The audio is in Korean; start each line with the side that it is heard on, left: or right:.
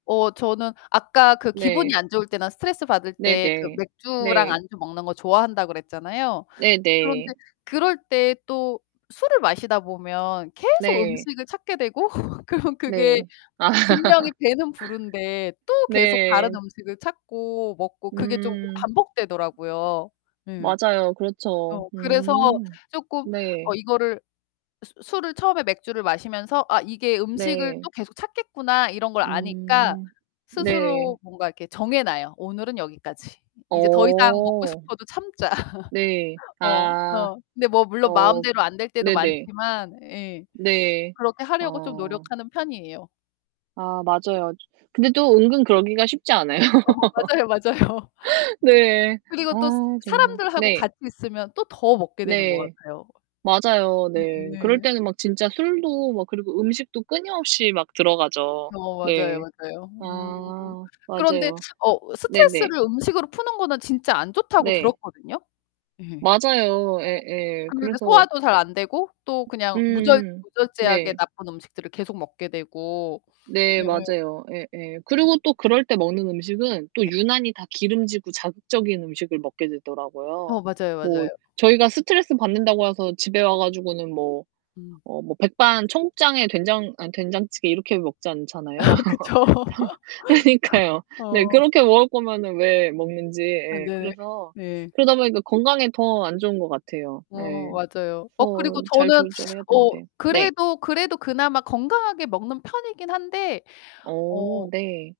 left: 어, 저는 아까 그 기분이
right: 네.
left: 안 좋을 때나 스트레스받을 때 그
right: 네네,
left: 맥주랑
right: 네.
left: 안주 먹는 거 좋아한다 그랬잖아요? 그런데
right: 네네.
left: 그럴 때 또 술을 마시다 보면 계속
right: 네.
left: 음식을 찾게 되고 그럼 그게
right: 네. 아.
left: 분명히 배는 부른데 또 계속 다른
right: 네.
left: 음식을 찾고, 먹고 그게 쪼금
right: 음.
left: 반복되더라고요. 예.
right: 맞아요,
left: 어.
right: 그렇죠.
left: 그래서
right: 음
left: 쪼끔 어
right: 네.
left: 이거를 수 술을 처음에 맥주를 마시면서 '아, 이게 음식을 또
right: 네.
left: 계속 찾겠구나.' 이런 걸 아니까
right: 음. 네.
left: 스스로 뭔가 이렇게 정해 놔요. '오늘은 여기까지. 이제 더 이상 먹고
right: 어.
left: 싶어도 참자.'
right: 네.
left: 어.
right: 아.
left: 어. 근데 뭐 물론
right: 어
left: 마음대로 안 될 때도
right: 네네.
left: 많지만 예.
right: 네.
left: 그렇게 하려고 좀
right: 어.
left: 노력하는 편이에요.
right: 아, 맞아요. 근데 또 은근 그러기가 쉽지 않아요.
left: 어 맞아요, 맞아요.
right: 네,
left: 그리고
right: 아
left: 또 스
right: 정말.
left: 사람들하고
right: 네.
left: 같이 있으면 또 더 먹게 되는 것
right: 네,
left: 같아요.
right: 맞아요. 네. 그럴
left: 네.
right: 때는 막 진짜 술도 막 그리고 음식도 끊임없이 막 들어가죠.
left: 어, 맞아요,
right: 네.
left: 맞아요. 음.
right: 아
left: 그런데
right: 맞아요.
left: 어
right: 네네.
left: 스트레스를 음식으로 푸는 거는 진짜 안 좋다고
right: 네.
left: 들었거든요? 예. 어.
right: 맞아요. 예예.
left: 근데 그
right: 그래서
left: 소화도 잘 안 되고 또 그냥 무절
right: 음음.
left: 무절제하게
right: 네.
left: 나쁜 음식들을 계속 먹게 되고
right: 네,
left: 예예.
right: 맞아요. 예예. 그리고 또 그럴 때 먹는 음식은 또
left: 네.
right: 유난히 다 기름지고 자극적인 음식을 먹게 되더라고요.
left: 어, 맞아요,
right: 뭐
left: 맞아요.
right: 저희가 스트레스받는다고 해서 집에 와 가지고는 뭐,
left: 음.
right: 어 뭐 백반, 청국장에 된장 아니 된장찌개 이렇게 먹지 않잖아요.
left: 그쵸.
right: 상황 그러니까요.
left: 어.
right: 네. 그렇게 먹을 거면은 왜 먹는지
left: 아
right: 예.
left: 네.
right: 그래서
left: 네.
right: 그러다 보니까 건강에 더 안 좋은 것 같아요.
left: 어,
right: 네.
left: 맞아요. 어
right: 그래서
left: 그리고
right: 잘
left: 저는
right: 조절해야
left: 어,
right: 되는데 네.
left: 그래도 그래도 그나마 건강하게 먹는 편이긴 한데 어
right: 어, 네.